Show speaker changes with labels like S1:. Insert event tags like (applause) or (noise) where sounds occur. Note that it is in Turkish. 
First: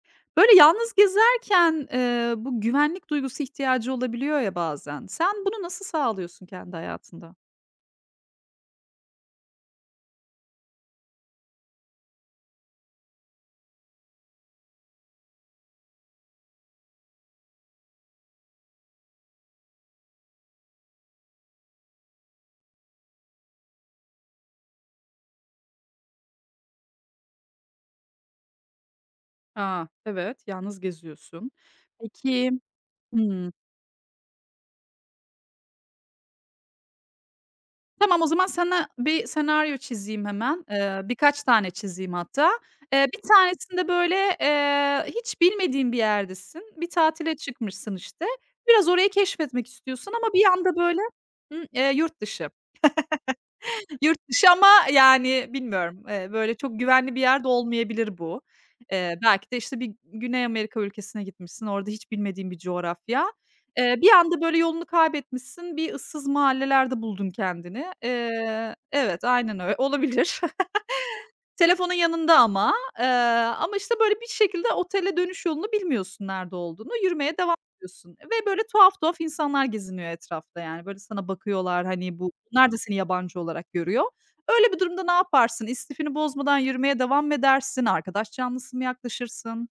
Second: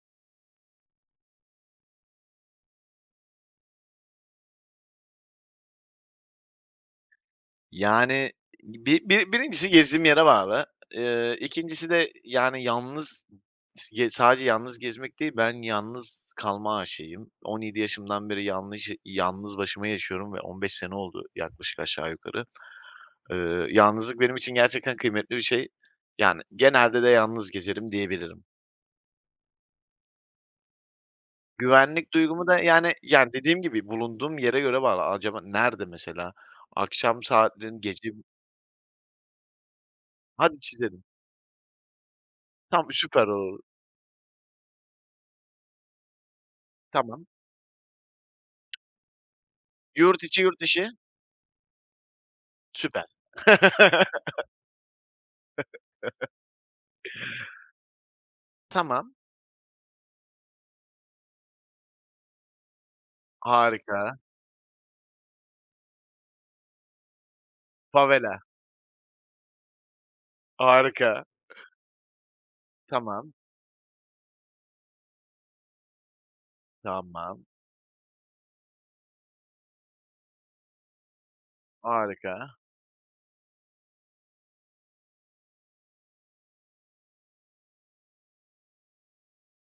S1: Böyle, yalnız gezerken, eee, bu güvenlik duygusu ihtiyacı olabiliyor ya bazen, sen bunu nasıl sağlıyorsun kendi hayatında?
S2: Yani, bir bir birincisi gezdiğim yere bağlı. Eee, 2'ncisi de, yani, yalnız s sadece yalnız gezmek değil, ben yalnız kalma aşığıyım. 17 yaşımdan beri yanlış yalnız başıma yaşıyorum ve 15 sene oldu yaklaşık aşağı yukarı. Iıı, yalnızlık benim için gerçekten kıymetli bir şey, yani, genelde de yalnız gezerim diyebilirim.
S1: Ha, evet, yalnız geziyorsun.
S2: Güvenlik duygumu
S1: Peki
S2: da, yani yani,
S1: Hımm.
S2: dediğim gibi bulunduğum yere göre var. A acaba nerede mesela? Akşam saatlerin gece
S1: Tamam,
S2: mi?
S1: o zaman sana bir senaryo çizeyim
S2: Hadi
S1: hemen. Eee,
S2: çizelim.
S1: birkaç tane çizeyim hatta.
S2: Tam
S1: Eee, bir
S2: süper. (unintelligible)
S1: tanesinde böyle, eee, hiç bilmediğin bir yerdesin. Bir
S2: Tamam.
S1: tatile çıkmışsın, işte. Biraz orayı keşfetmek istiyorsun
S2: Yurt
S1: ama
S2: içi,
S1: bir
S2: yurt
S1: anda
S2: dışı?
S1: böyle I eee, yurt dışı.
S2: Süper.
S1: (chuckles) Yurt
S2: (laughs)
S1: dışı ama, yani, bilmiyorum, eee,
S2: (laughs)
S1: böyle, çok güvenli bir yer de olmayabilir bu.
S2: Tamam.
S1: Eee, belki de, işte, bir G Güney Amerika ülkesine gitmişsin, orada hiç bilmediğin bir coğrafya. Eee, bir
S2: Harika.
S1: anda, böyle, yolunu kaybetmişsin, bir ıssız mahallelerde buldun kendini.
S2: Favela.
S1: Eee, evet, aynen ö Olabilir.
S2: Harika.
S1: (chuckles) Telefonun yanında ama, eee.
S2: Tamam.
S1: Ama, işte, böyle bir şekilde otele dönüş yolunu bilmiyorsun, nerede olduğunu. Yürümeye
S2: Tamam.
S1: devam ediyorsun ve, böyle, tuhaf tuhaf insanlar geziniyor etrafta, yani. Böyle, sana bakıyorlar. Hani, bu
S2: Harika.
S1: (unintelligible) seni yabancı olarak görüyor. Öyle bir durumda ne yaparsın? İstifini bozmadan yürümeye devam mı edersin? Arkadaş canlısı mı yaklaşırsın?